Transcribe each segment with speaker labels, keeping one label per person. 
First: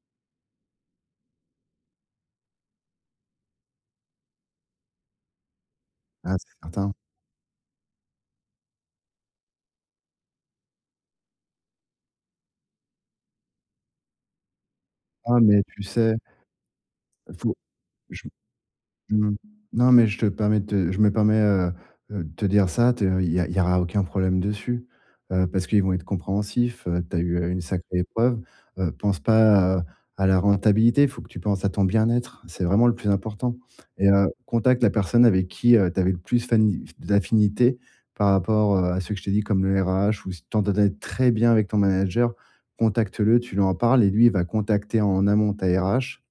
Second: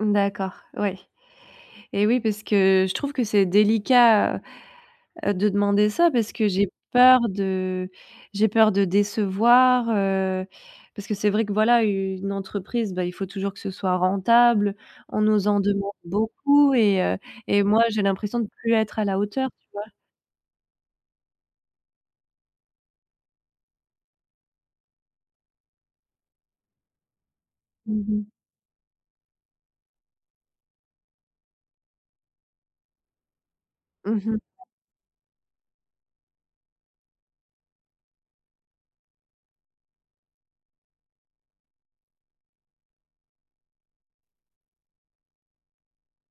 Speaker 1: D'accord, oui. Eh, oui, parce que je trouve que c'est délicat, heu heu, de demander ça parce
Speaker 2: Ah,
Speaker 1: que
Speaker 2: c'est
Speaker 1: j'ai
Speaker 2: certain.
Speaker 1: peur de j'ai peur de décevoir, heu, parce que c'est vrai que, voilà, u une entreprise, bah, il faut toujours que ce soit rentable. On
Speaker 2: Ah,
Speaker 1: nous en
Speaker 2: mais tu
Speaker 1: demande
Speaker 2: sais
Speaker 1: beaucoup et heu
Speaker 2: il faut
Speaker 1: et moi, j'ai
Speaker 2: je
Speaker 1: l'impression de plus être à la
Speaker 2: mmh,
Speaker 1: hauteur, tu vois?
Speaker 2: non mais je te permets te je me permets, heu heu, de te dire ça, te il y a il y a aucun problème dessus, heu parce qu'ils vont être compréhensifs, heu, tu as eu une sacrée
Speaker 1: Mmh mh.
Speaker 2: épreuve, heu, pense pas, heu, à la rentabilité. Il faut que tu penses à ton bien-être. C'est vraiment le plus important et
Speaker 1: Mmh
Speaker 2: heu,
Speaker 1: mh.
Speaker 2: contacte la personne avec qui, heu, tu avais le plus fani d'affinité par rapport, heu, à ceux que je t'ai dit, comme le RH ou si tu t'entendais très bien avec ton manager, contacte-le, tu lui en parles et lui, il va contacter, en amont, ta RH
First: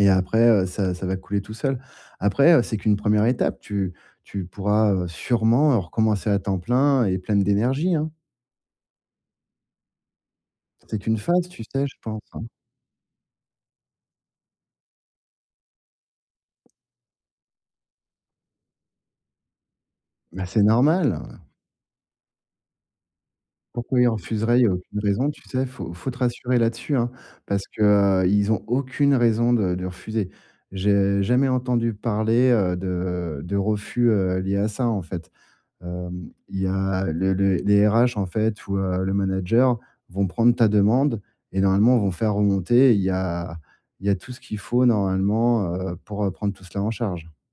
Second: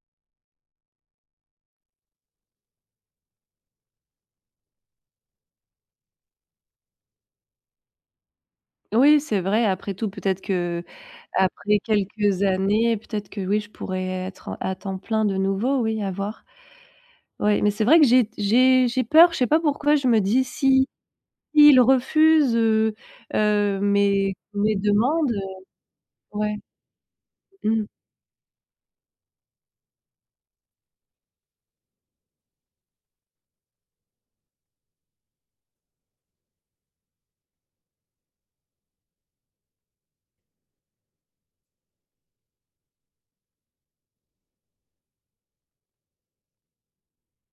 Speaker 2: et après heu, ça ça va couler tout seul. Après, heu, c'est qu'une 1re étape, tu tu pourras, heu, sûrement recommencer à temps plein et pleine d'énergie, hein.
Speaker 1: Oui, c'est vrai. Après tout, peut être qu'
Speaker 2: C'est qu'une phase, tu
Speaker 1: après
Speaker 2: sais, je pense,
Speaker 1: quelques
Speaker 2: hein.
Speaker 1: années, peut être que oui, je pourrai être à temps plein, de nouveau. Oui, à voir. Oui mais c'est vrai que j'ai d j'ai j'ai peur. Je sais pas pourquoi. Je me dis:
Speaker 2: Bah, c'est
Speaker 1: «Si
Speaker 2: normal, ouais.
Speaker 1: si il refuse, heu heu,
Speaker 2: Pourquoi ils
Speaker 1: mes
Speaker 2: refuseraient? Il y a
Speaker 1: mes
Speaker 2: aucune raison,
Speaker 1: demandes»
Speaker 2: tu sais? Faut faut te
Speaker 1: ouais.
Speaker 2: rassurer là-dessus, hein, parce que,
Speaker 1: Mmh.
Speaker 2: heu, ils ont aucune raison de de refuser. J'ai jamais entendu parler, heu, de de refus, heu, lié à ça, en fait. Hem, il y a le le les RH, en fait, ou heu, le manager vont prendre ta demande et normalement vont faire remonter. Il y a il y a tout ce qu'il faut, normalement, heu, pour, heu, prendre tout cela en charge.